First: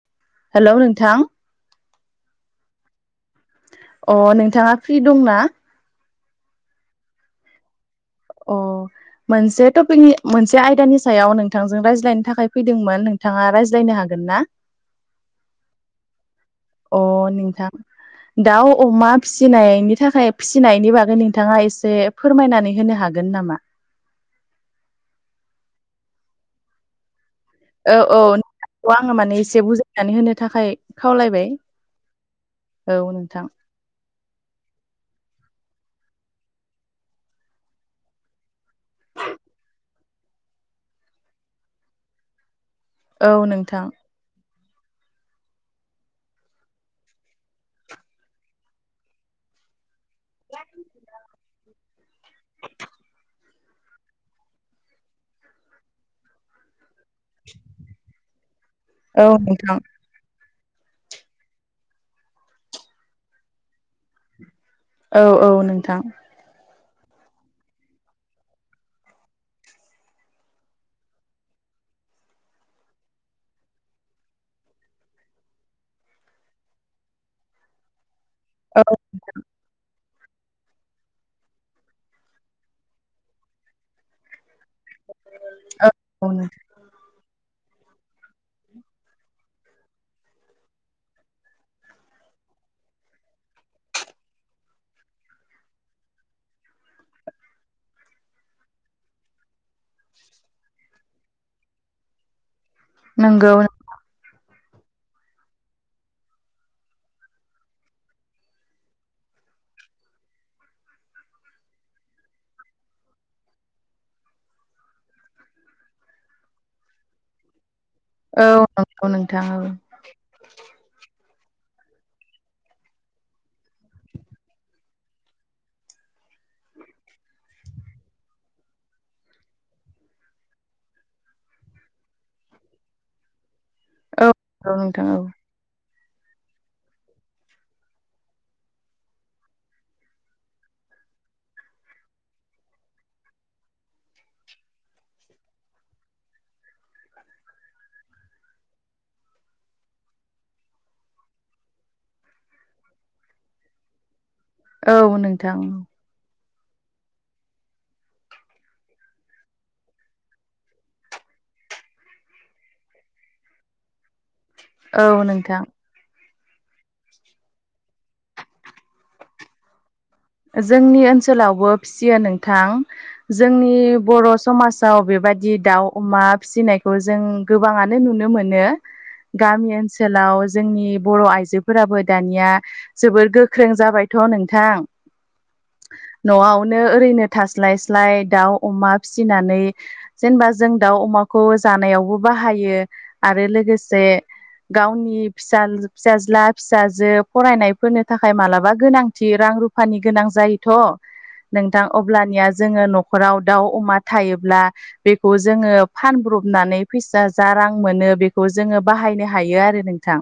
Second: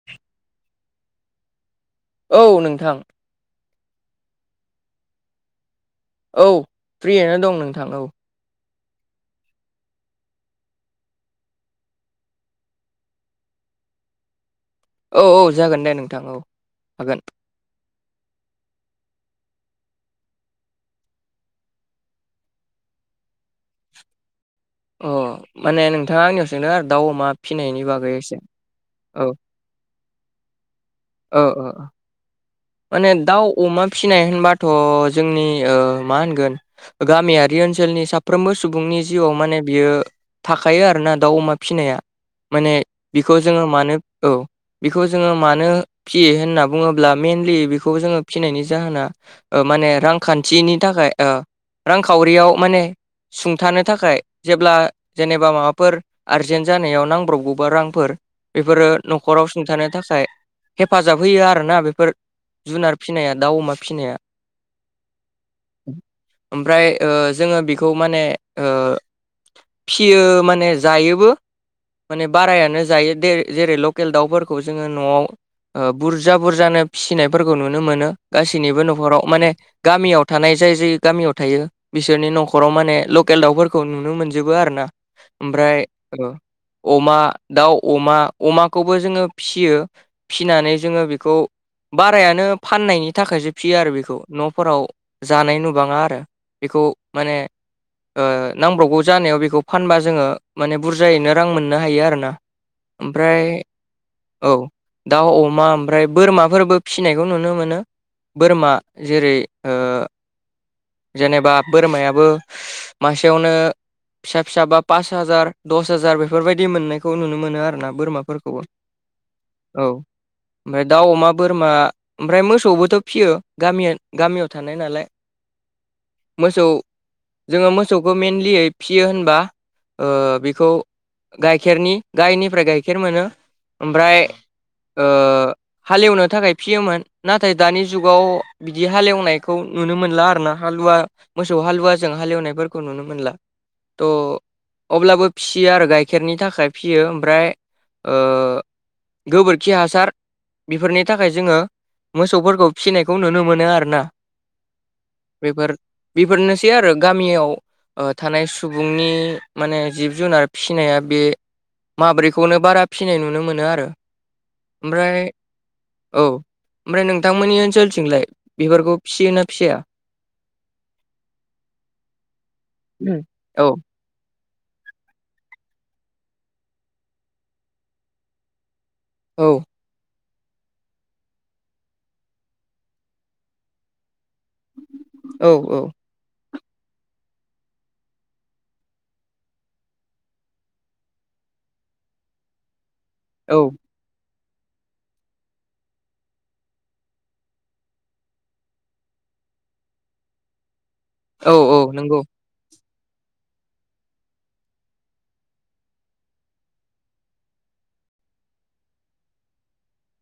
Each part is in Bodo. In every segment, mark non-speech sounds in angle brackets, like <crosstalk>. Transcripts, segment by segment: <inaudible> हेल' नोंथां। औ नोंथां। अ नोंथाङा फ्रि दंना? औ फ्रियैनो दं नोंथां औ। अ मोनसे टपिकनि मोनसे आयदानि सायाव नोंथांजों रायज्लायनो थाखाय फैदोंमोन नोंथाङा रायज्लायनो हागोन ना? औ औ जागोन दे नोंथां औ। हागोन अ नोंथां दाउ अमा फिसिनायनि थाखाय फिसिनायनि बागै नोंथाङा एसे फोरमायनानै होनो हागोन नामा? अ माने नोंथाङा आंनियाव सोंदों आरो दाउ अमा फिनायनि ओ बागै औ एसे खौ आङो औ माने एसे बुजायनानै होनो थाखाय ओ खावलायबाय ओ औ माने नोंथां दाउ अमा फिनाय होनबाथ' जोंनि ओ मा होनगोन गामियारि ओनसोलनि साफ्रोमबो सुबुंनि जिउआव माने बियो थाखायो आरो ना दाउ अमा फिसिनाया माने बिखौ औ जोंङो नोंथां मानो औ बेखौ जोंङो मानो फिसियो होनना बुंङोब्ला मेनलि बेखौ जोंङो फिसिनायनि जाहोना ओ माने रां खान्थिनि थाखाय रांखावरियाव माने सुंथानो थाखाय जेब्ला जेनेबा माबाफोर आरजेन जानायाव नांगौ नांब्रबगौबा रांफोर बेफोरो औ न'खराव नोंथां सुंथानो थाखाय। हेफाजाब होयो आरोना बेफोर जुनार फिसिनाया दाउ अमा फिसिनाया। औव औव नोंथां। ओमफ्राय ओ जोंङो बेखौ माने ओ फिसियो माने जायोबो। माने बारायानो जायो दे जेरैय लकेल दाउफोरखौ जोंङो न'आव बुरजा बुरजानो फिसिनायफोरखौ नुनो औ गासैनिबो न'खराव माने गामियाव' थानाय जाय जाय गामियाव थायो बिसोरनि न'खराव माने लकेल दाउफोरखौ नुनो मोनजोबो आरो ना। ओमफ्राय औ औ अमा दाउ अमा अमाखौबो जोंङो फिसियो फिसिनानै जोंङो बेखौव बारायानो फाननायनि थाखायसो फिसियो आरो बेखौ न'फोराव जानाय नुबांङा आरो। बेखौ माने ओ नांब्रबगौ जानायाव बेखौ फानबा जोंङो माने बुरजायैनो रां मोननो हायो आरो ना। <inaudible> ओमफ्राय औ औव। दाउ अमा ओमफ्राय बोरमाफोरबो फिसिनायखौ नुनो मोनो। बोरमा जेरै ओ जेनेबा बोरमायाबो। मासेयावनो। फिसा फिसा बा पास हाजार दस हाजार बेफोरबायाददि मोननायखौ नुनो मोनो आरोना बोरमा। औ नंगौ नोंथां। औव ओमफ्राय दाउ अमा बोरमा। ओमफ्राय मोसौबोथ' फियो गामि गामियाव थानाय नालाय। मोसौव। जोंङो मोसौखौ मेनलि फियो होनबा ओ बेखौ गायखेरनि गायनिफ्राय मोनो ओमफ्राय औव ओ नोंथां औव। हालेवनो थाखाय फियोमोन। नाथाय दानि जुगाव बिदि हालेवनायखौ नुनो मोनला आरोना हालुवा। मोसौ हालुवाजों हालेवनायफोरखौ नुनो मोनला त'। अब्लाबो फियो आरो गाइखेरनि थाखाय फियो ओमफ्राय ओ। गोबोरखि हासार। बेफोरनि थाखाय जोंङो मोसौव फोरखौव फिसिनायखौ नुनो मोनो आरो ना। औ औ नोंथां बेफोर औ बेफोरनिनो आरो गामियाव। ओ थानाय सुबुंनि माने जिब जुनार फिनाया बे। माब्रैखौनो बारा फिनाय नुनो मोनो आरो औ ओमफ्राय नोंथां औव। ओमफ्राय नोंथांमोननि ओनसोलथिंलाय बिफोरखौ फियोना फिया? जोंनि ओनसोलावबो फियो नोंथां। औ जोंनि बर' समाजाव बेबायदि दाउ अमा फिसिनायखौ जों गोबांङानो नुनो मोनो। औ गामि ओन सोलाव जोंनि बर' आइजोफोराबो दानिया जोबोर गोख्रों जाबायथ' नोंथां। औ औ। न'वावनो ओरैनो थास्लाय स्लाय दाउ अमा फिसिनानै जेनबा जों दाउ अमाखौ जानायावबो बाहायो आरो औ लोगोसे गावनि फिसा फिसाज्ला फिसाजो फरायनायफोरनि थाखाय मालाबा गोनांथि रां रु फानि गोनां जायोथ' औ औ नोंथां नंगौ अब्लानिया जोङो न खराव दाउ अमा थायोब्ला बेखौ जोङो फानब्रबनानै फैसा जा रां मोनो बेखौ जोङो बाहायनो हायो आरो नोंथां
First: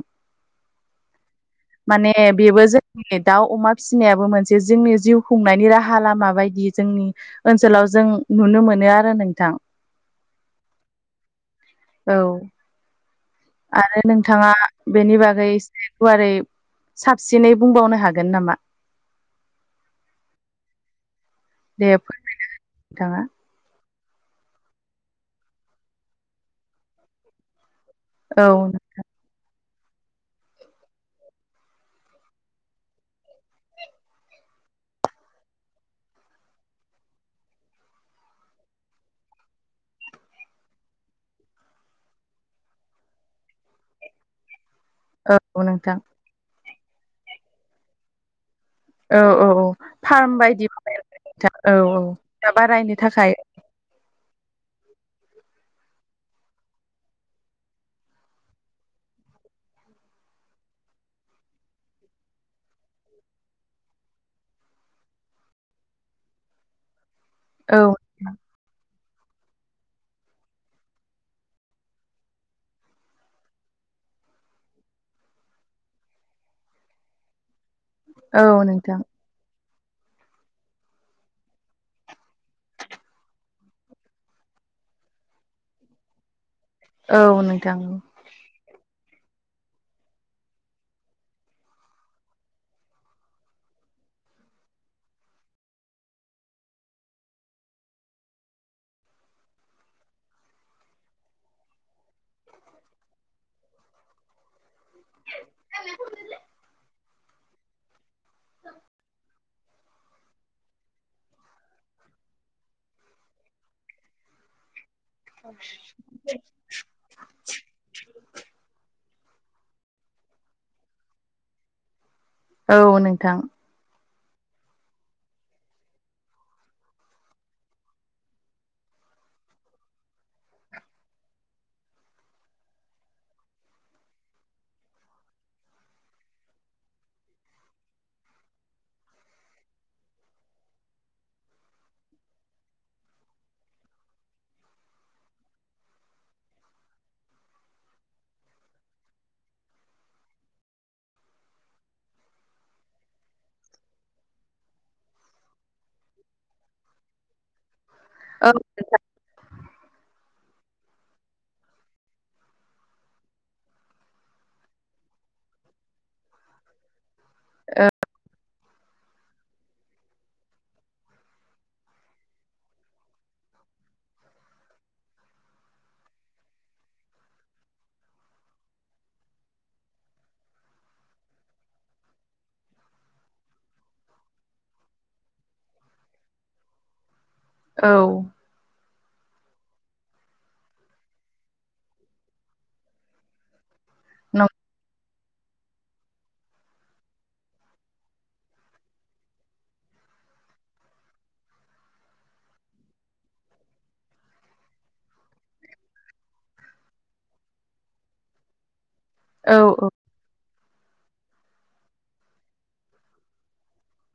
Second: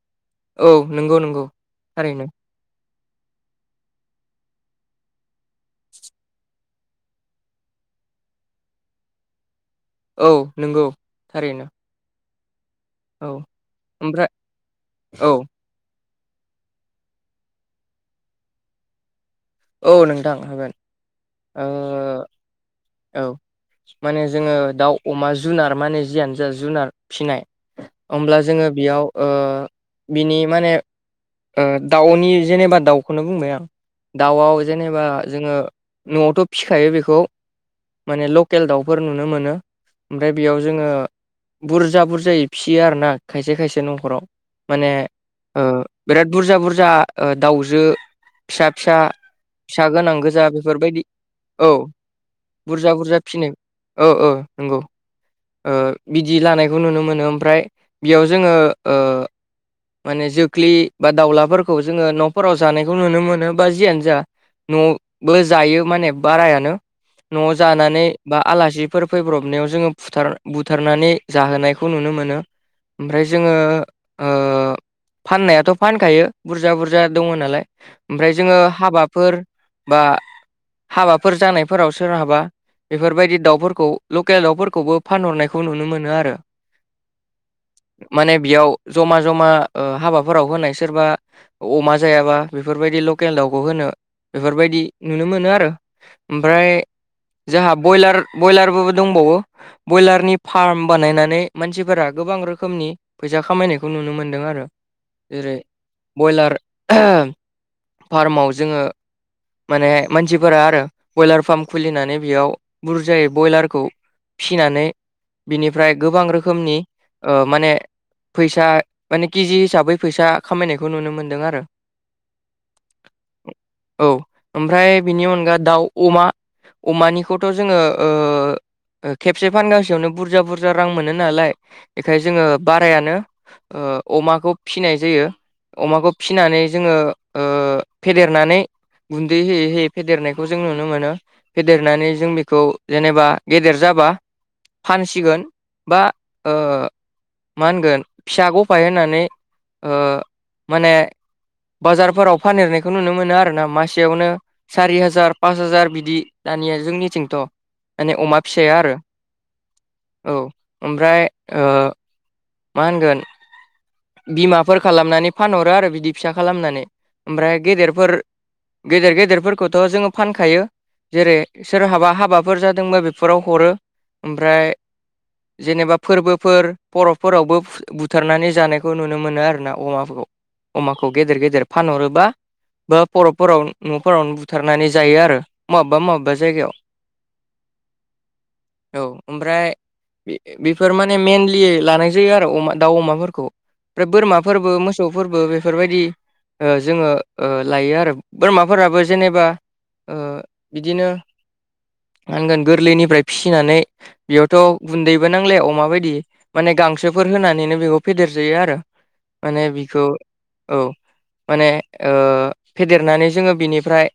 औ नंगौ नंगौ माने थारैनो बेबो जोंनि दाउ अमा फिसिनायाबो मोन से जोंनि जिउ खुंनायनि राहा लामा बायदि जोंनि ओनसोलाव जों नुनो मोनो आरो नोंथां। औ नंगौ थारैनो। औ। औ। आरो ओमफ्राय नोंथाङा बेनि औ बागै गुवारै साबसिनै बुंबावनो हागोन नामा? औ नोंथां हागोन दे नोंथाङा आङो औ। माने जोङो दाउ अमा जुनार माने जियानो जा जुनार फिसिनाय ओमब्ला औ जोङो बेयाव ओ बिनि माने ओ दाउनि जेनेबा दाउखौनो बुंबाय आं। दाउआव जेनेबा जोङो न'वावथ' फिसिखायो बेखौ माने लकेल दाउफोर नुनो मोनो ओमफ्राय बेयाव जोङो बुरजा बुरजायै फिसियो आरोना खायसे खायसे नखराव माने औ ओ नोंथां बिराद बुरजा बुरजा दाउ जो फिसा फिसा औ औ औ फिसा गोनां फार्म गोजा बायदि बेफोरबायदि नोंथां औ दा बुरजा बारायनो बुरजा थाखाय फिसिनाय औ औ नंगौ ओ बिदि लानायखौ नुनो मोनो ओमफ्राय बेयाव जोङो ओ माने जोख्लि बा दाउलाफोरखौ जोङो न'फोराव जानायखौ नुनो मोनो बा जियानो जा न'बो जायो माने बारायानो न'वाव औ जानानै बा आलासिफोर फैब्रबनायाव जोङो फुथार बुथारनानै जाहोनायखौ नुनो मोनो। ओमफ्राय जोङो ओ। फाननायाथ' फानखायो बुरजा बुरजा दङ नालाय ओमफ्राय जोङो औ नोंथां हाबाफोर बा हाबाफोर जानायफोराव सोरहाबा बेफोरबायदि दाउफोरखौ लकेल दाउफोरखौबो फानहरनायखौ नुनो मोनो आरो औ नोंथां औ माने बेयाव जमा जमा ओ हाबाफोराव होनाय सोरबा अमा जायाबा बेफोरबायदि लकेल दाउखौ होनो बेफोरबायदि नुनो मोनो आरो। ओमफ्राय जोंहा बयलार बयलारबो दंबावो बयलारनि फार्म बानायनानै मानसिफोरा गोबां रोखोमनि फैसा खामायनायखौ नुनो मोनदों आरो जेरै बयलार फार्माव जोङो माने मानसिफोरा आरो बयलार फार्म खुलिनानै बेयाव बुरजायै बयलारखौ फिसिनानै बिनिफ्राय गोबां रोखोमनि ओ माने फैसा माने केजि हिसाबै फैसा खामायनायखौ नुनो मोन्दों आरो। औ नोंथां। औ ओमफ्राय बिनि अनगा दाउ अमा अमानिखौथ' जोङो ओ खेबसे फानगासेयावनो बुरजा बुरजा रां मोनो नालाय बेखायनो जोङो बारायानो ओ अमाखौ फिसिनाय जायो। अमाखौ फिसिनानै जोङो ओ फेदेरनानै गुन्दै होयै होयै फेदेरनायखौ जों नुनो मोनो फेदेरनानै जों बेखौ जेनेबा गेदेर जाबा फानसिगोन बा ओ मा होनगोन फिसा गफाय होननानै ओ माने बाजारफोराव फानहेरनायखौ नुनो मोनो आरो ना मासेयावनो सारि हाजार पास हाजार बिदि दानिया जोंनिथिंथ' माने अमा औ फिसाया आरो। औ ओमफ्राय ओ मा होनगोन बिमाफोर खालामनानै फानहरो आरो बिदि फिसा खालामनानै ओमफ्राय गेदेरफोर गेदेर गेदेरफोरखौथ' जोङो फानखायो। जेरै सोरहाबा हाबाफोर जादोंबा बेफोराव हरो ओमफ्राय जेनेबा फोरबोफोर फरफफोरावबो बुथारनानै जानायखौ खौ नुनो मोनो आरो ना अमाफोरखौ अमाखौ गेदेर गेदेर फानहरोबा बर'फोराव न'फोरावनो बुथारनानै जायो आरो माबेबा माबेबा जायगायाव। औ। औ ओमफ्राय बेफोर माने मइेनलि लानाय जायो आरो अमा दाउ अमाफोरखौ ओमफ्राय बोरमाफोरबो मोसौ मोसौफोरबो बेफोरबायदि जोङो लायो। आरो बोरमाफोराबो जेनेबा ओ बिदिनो मा होनगोन गोरलैनिफ्राय फिसिनानै बेयावथ' गुन्दैबो नांलाया अमा बायदि माने गांसोफोर होनानैनो बेखौ फेदेर जायो आरो माने औ बिखौ औ माने ओ फेदेरनानै जोङो बिनिफ्राय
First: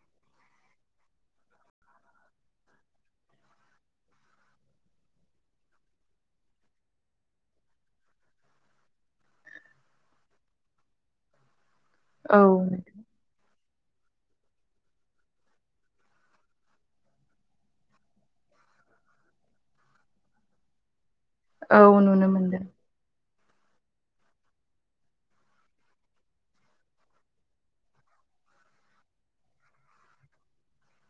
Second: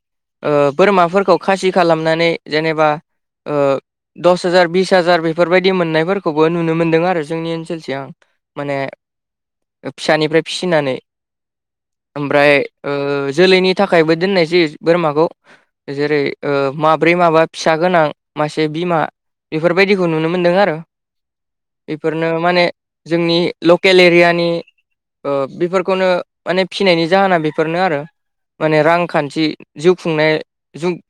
ओ बोरमाफोरखौ खासि खालामनानै जेनेबा ओ दस हाजार बिस हाजार बेफोरबायदि मोननायफोरखौबो नुनो मोन्दों आरो जोंनि ओनसोल थिं। माने फिसानिफ्राय फिसिनानै औ ओमफ्राय ओ जोलैनि नि थाखायबो दोननाय जायो बोरमाखौ जेरै ओ माब्रै माबा फिसा गोनां मासे बिमा बेफोरबायदिखौ नुनो मोनदों आरो औ नुनो बेफोरनो माने मोनदों जोंनि ल केलेरियानि ओ बेफोरखौनो माने फिनायनि जाहोना बेफोरनो आरो। माने रांखान्थि जिउ खुंनाय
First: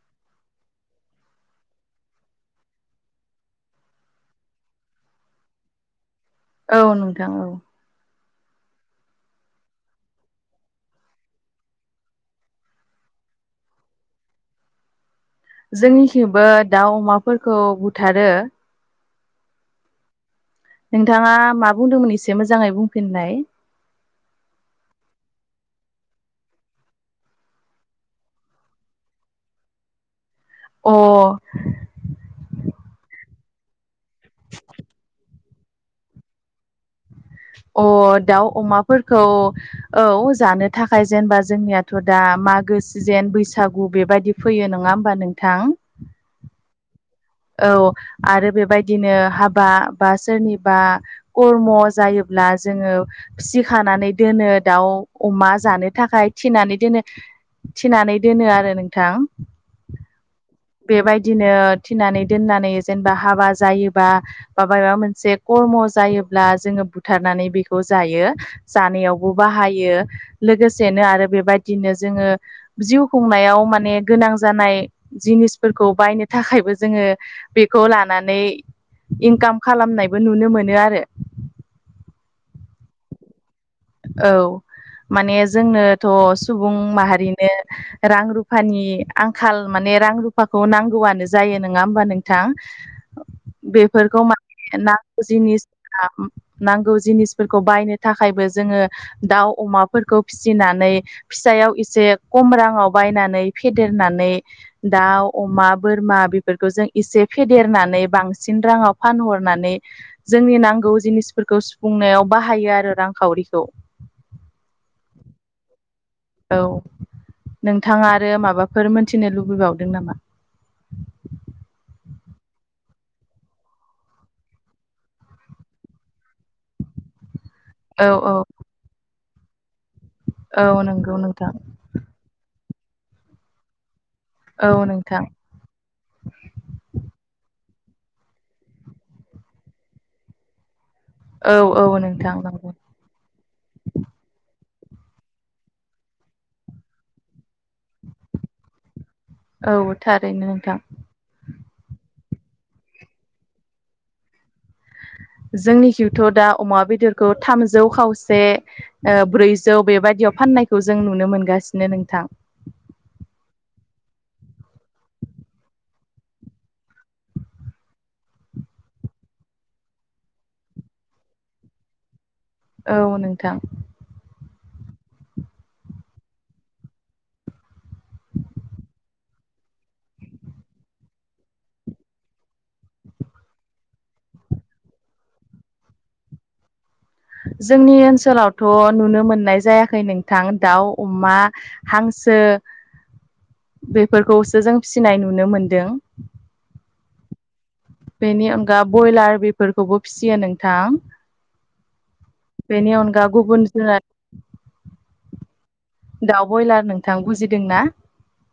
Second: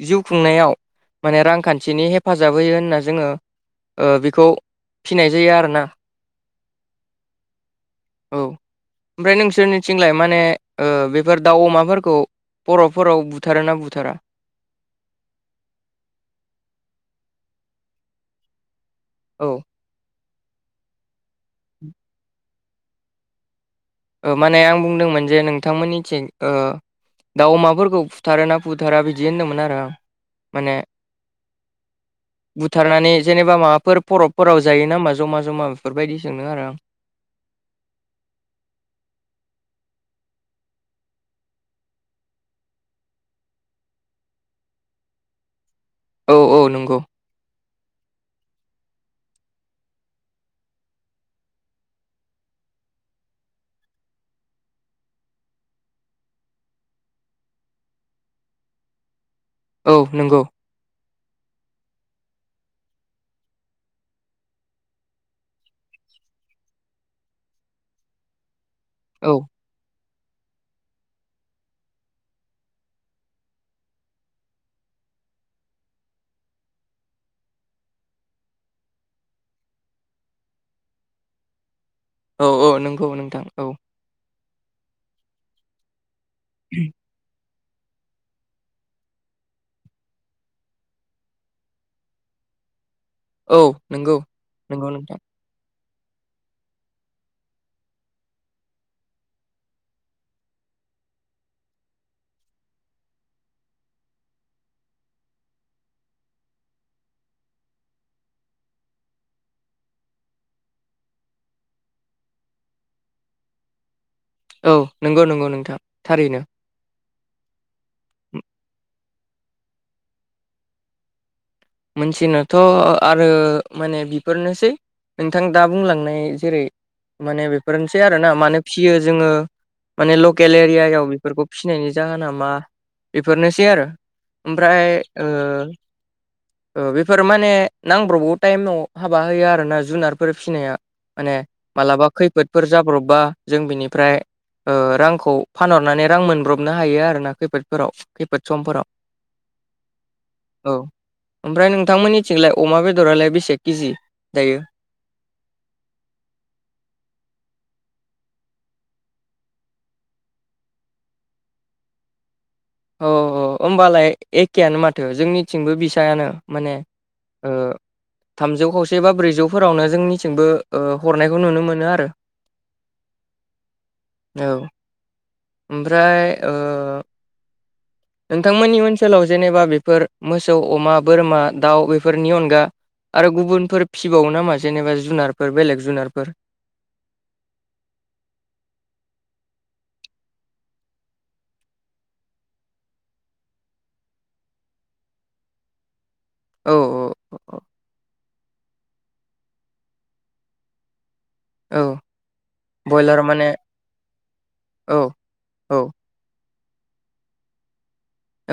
जिउ खुंनायाव माने रांखान्थिनि हेफाजाब होयो होनना जोङो ओ बेखौ फिनाय जायो आरोना। औ नोंथां औ। औ ओमफ्राय नोंसोरनिथिंलाय माने ओ बेफोर दाउ अमाफोरखौ बर'फोराव बुथारोना बुथारा? जोंनिखेंबो दाउ अमाफोरखौ बुथारो। औ। नोंथाङा मा बुंदोंमोन एसे मोजाङै बुंफिननाय। ओ माने आं बुंदोंमोन जे नोंथांमोननि थिं ओ दाउ अमाफोरखौ फुथारो ना फुथारा बिदि होनदोंमोन आरो। माने अ बुथारनानै जेनेबा माबाफोर परफफोराव जायो नामा ज'मा ज'मा? ज'मा फोरबायदि सोंदों आरो। अ दाउ अमाफोरखौ औ जानो थाखाय जेनेबा जोंनियाथ' दा मागो सिजेन बैसागु बेबदि फैयो नङा होमबा नोंथां? औ औ नं औ आरो बेबायदिनो हाबा बा सोरनिबा कर्म जायोब्ला जोङो फिसिखानानै दोनो दाउ अमा जानो थाखाय थिनानै दोनो। थिनानै दोनो आरो नोंथां। औ नंगौ। बेबायदिनो थिनानै दोननानै जेनेबा हाबा जायोबा माबेबा मोनसे कर्म जायोब्ला जोङो बुथारनानै बेखौ जायो। जानायावबो औ बाहायो लोगोसेनो आरो बेबायदिनो जोङो जिउ खुंनायाव माने गोनां जानाय जिनिसफोर फोरखौ बायनो थाखायबो जोङो बेखौ लानानै इनकाम खालामनायबो नुनो मोनो आरो। औ औ नंगौ नोंथां। औ माने जोंनोथ' सुबुं माहारिनो रां रुफानि आंखाल माने रां रुफाखौ नांगौआनो जायो नोङा होमबा नोंथां? औ नंगौ बेफोरखौ माने नंगौ नोंथां नांगौ जिनिस ओ नांगौ जिनिसफोरखौ बायनो थाखायबो जोङो दाउ अमाफोरखौ फिसिनानै फिसायाव एसे खम रांआव बायनानै फेदेरनानै दाउ अमा बोरमा बेफोरखौ जों एसे फेदेरनानै बांसिन राङाव फानहरनानै जोंनि नांगौ जिनिसफोरखौ सुफुंनायाव बाहायो आरो रांखावरिखौ। औ नंगौ नंगौ नोंथां थारैनो। औ नोंथाङा आरो माबाफोर मोनथिनो लुबैबावदों नामा? मोनथिनोथ' आरो माने बेफोरनोसै। नोंथां दा बुंलांनाय जेरै माने बेफोरनोसै औ आरो ना औ मानो फिसियो जोङो माने लग खेल औ एरियायाव नंगौ बेफोरखौ नोंथां फिसिनि जाहोन नामा बेफोरनोसै आरो औ ओमफ्राय नोंथां ओ ओ बेफोर माने नांब्रबगौ टाइमाव हाबा होयो आरोना जुनारफोर फिसिनायनो। माने औ औ मालाबा नोंथां खैफोदफोर नंगौ जाब्रबबा जों बिनिफ्राय ओ रांखौ फानहरनानै रां मोनब्रबनो हायो आरोना खैफोदफोराव खैफोद समफोराव। औ थारैनो। औ ओमफ्राय नोंथां मोननिथिंलाय अमा बेदरालाय बेसे केजि दायो? जोंनिखिथ' दा अमा बेदरखौ थामजौ खावसे ओ ब्रैजौ बेबायदियाव फाननायखौ जों नुनो मोनगासिनो नोंथां। औ औ होमबालाय एखेयानो माथो जोंनिथिंबो बिसायानो माने ओ थामजौ खावसे बा ब्रैजौफोरावनो जोंनिथिंबो ओ हरनायखौ नुनो मोनो आरो। औ नोंथां। औ ओमफ्राय ओ नोंथांमोननि ओनसोलाव जेनेबा बेफोर मोसौ अमा बोरमा दाउ बेफोरनि अनगा आरो गुबुनफोर फिबावो नामा जेनेबा जुनारफोर बेलेग जुनारफोर? जोंनि ओनसोलावथ' नुनो मोननाय जायाखै नोंथां दाउ अमा हांसो बेफोरखौसो जों फिसिनाय नुनो मोनदों। औ औ औ। बेनि अनगा बयलार बेफोरखौबो फिसियो नोंथां। औ बेनि बयलार अनगा माने गुबुन जुनार औ औ। दाउ बयलार नोंथां बुजिदों ना?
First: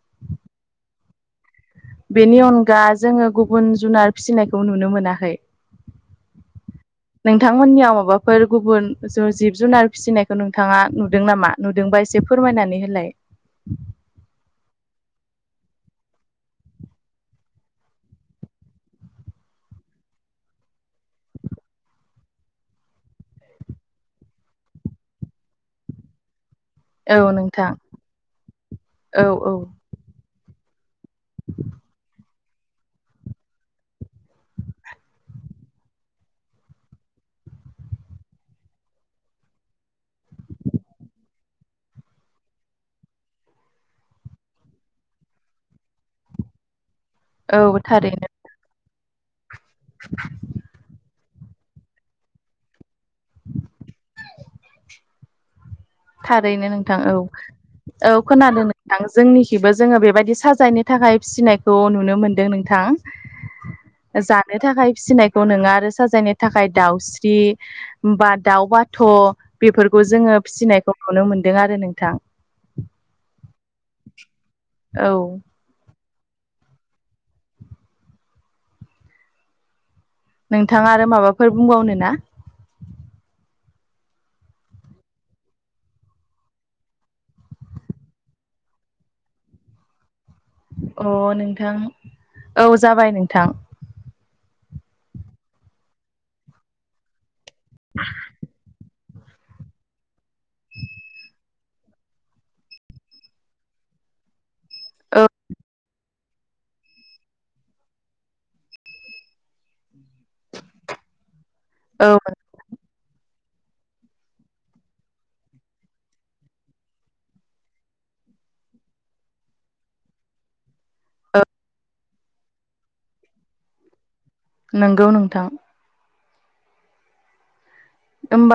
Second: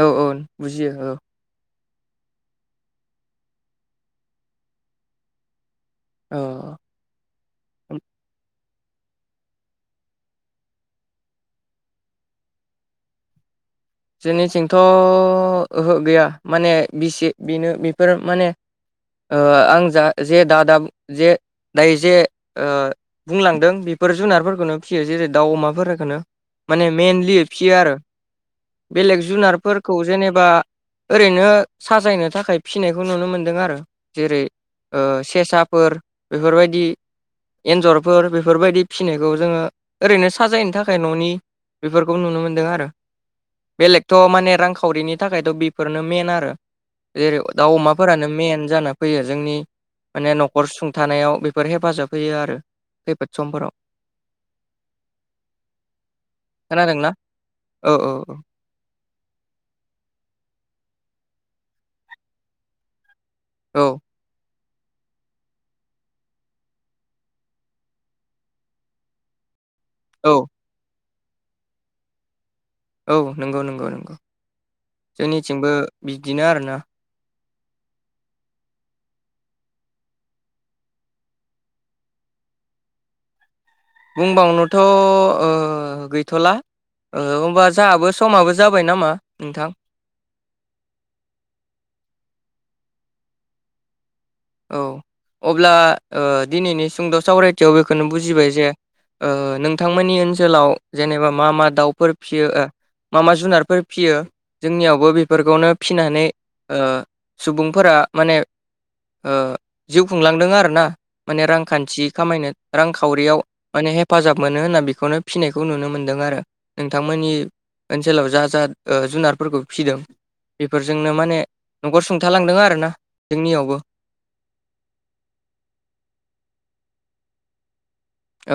औ औ बुजियो औ। बेनि अनगा जोङो गुबुन जुनार फिसिनायखौ नुनो मोनाखै। अ। नोंथांमोननियाव माबाफोर गुबुन ज जिब जुनार फिसिनायखौ नोंथाङा नुदों नामा? नुदोंबा एसे फोरमायनानै बोलाय? जोंनिथिंथ' ओहो गैया माने बिसि बेनो बेफोर माने ओ आं जा जे दा दाब जे दायो जे ओ बुंलांदों बेफोर जुनारफोरखौनो फियो जेरै दाउ अमाफोरफोरखौनो माने औ मइेनलि नोंथां फियो आरो। बेलेग औ औ जुनारफोरखौ जेनेबा ओरैनो साजायनो थाखाय फिनायखौ नुनो मोन्दों आरो जेरै ओ सेसाफोर बेफोरबायदि एन्जरफोर बेफोरबायदि फिसिनायखौ जोङो ओरैनो साजायनो थाखाय न'नि बेफोरखौ नुनो मोन्दों आरो। बेलेगथ' माने रांखावरिनि थाखायथ' बेफोरनो मेन आरो। जेरै दाउ औ थारैनो अमाफोरानो मेन जाना फैयो जोंनि माने न'खर सुंथानायाव बे बेफोर हेफाजाब होयो आरो खैफोद समफोराव। थारैनो नोंथां खोनादोंना औ औ खोनादों नों थां जोंनिखिबो जोङो बेबायदि साजायनो थाखाय फिसिनायखौ नुनो मोनदों नोंथां। औ। जानो थाखाय फिसिनायखौ नङा आरो साजायनो थाखाय दाउस्रि बा दाउ बाथ' बेफोरखौ औ जोङो फिसिनायखौ नुनो मोनदों आरो नोंथां। औ नंगौ नंगौ नंगौ औ जोंनिथिंबो बिदिनो आरो ना। नोंथाङा आरो माबाफोर बुंबावनो ना? बुंबावनोथ' ओ गैथ'ला। ओ होमबा जाहाबो समाबो जाबाय नामा नोंथां? अ नोंथां औ जाबाय नोंथां। औ अब्ला ओ दिनैनि सुंद' सावरायथियाव बेखौनो बुजिबाय जे ओ नोंथांमोननि ओनसोलाव जेनेबा मा मा दाउफोर फियो ओ मा मा जुनारफोर फियो जोंनियावबो औ बेफोरखौनो फिनानै ओ सुबुंफोरा माने ओ जिउ खुंलांदों आरो ना माने रांखान्थि औ खामायनो। रांखावरियाव माने हेफाजाब मोनो होनना बेखौनो फिनायखौ नुनो मोन्दों आरो। नोंथांमोननि ओनसोलाव जा जा ओ जुनारफोरखौ फिदों बेफोरजोंनो माने न'खर सुंथालांदों आरोना जोंनियावबो। नोंगौ नोंथां।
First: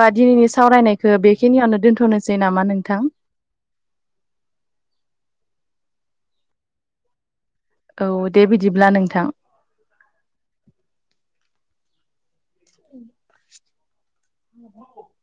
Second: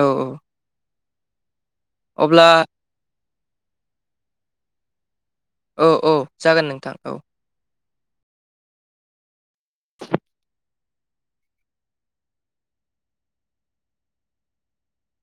औ औ दिनैनि सावरायनायखो बेखिनियावनो दोनथ'नोसै अब्ला नामा नोंथां? औ औ जागोन नोंथां औ। औ दे बिदिब्ला नोंथां। <unintelligible>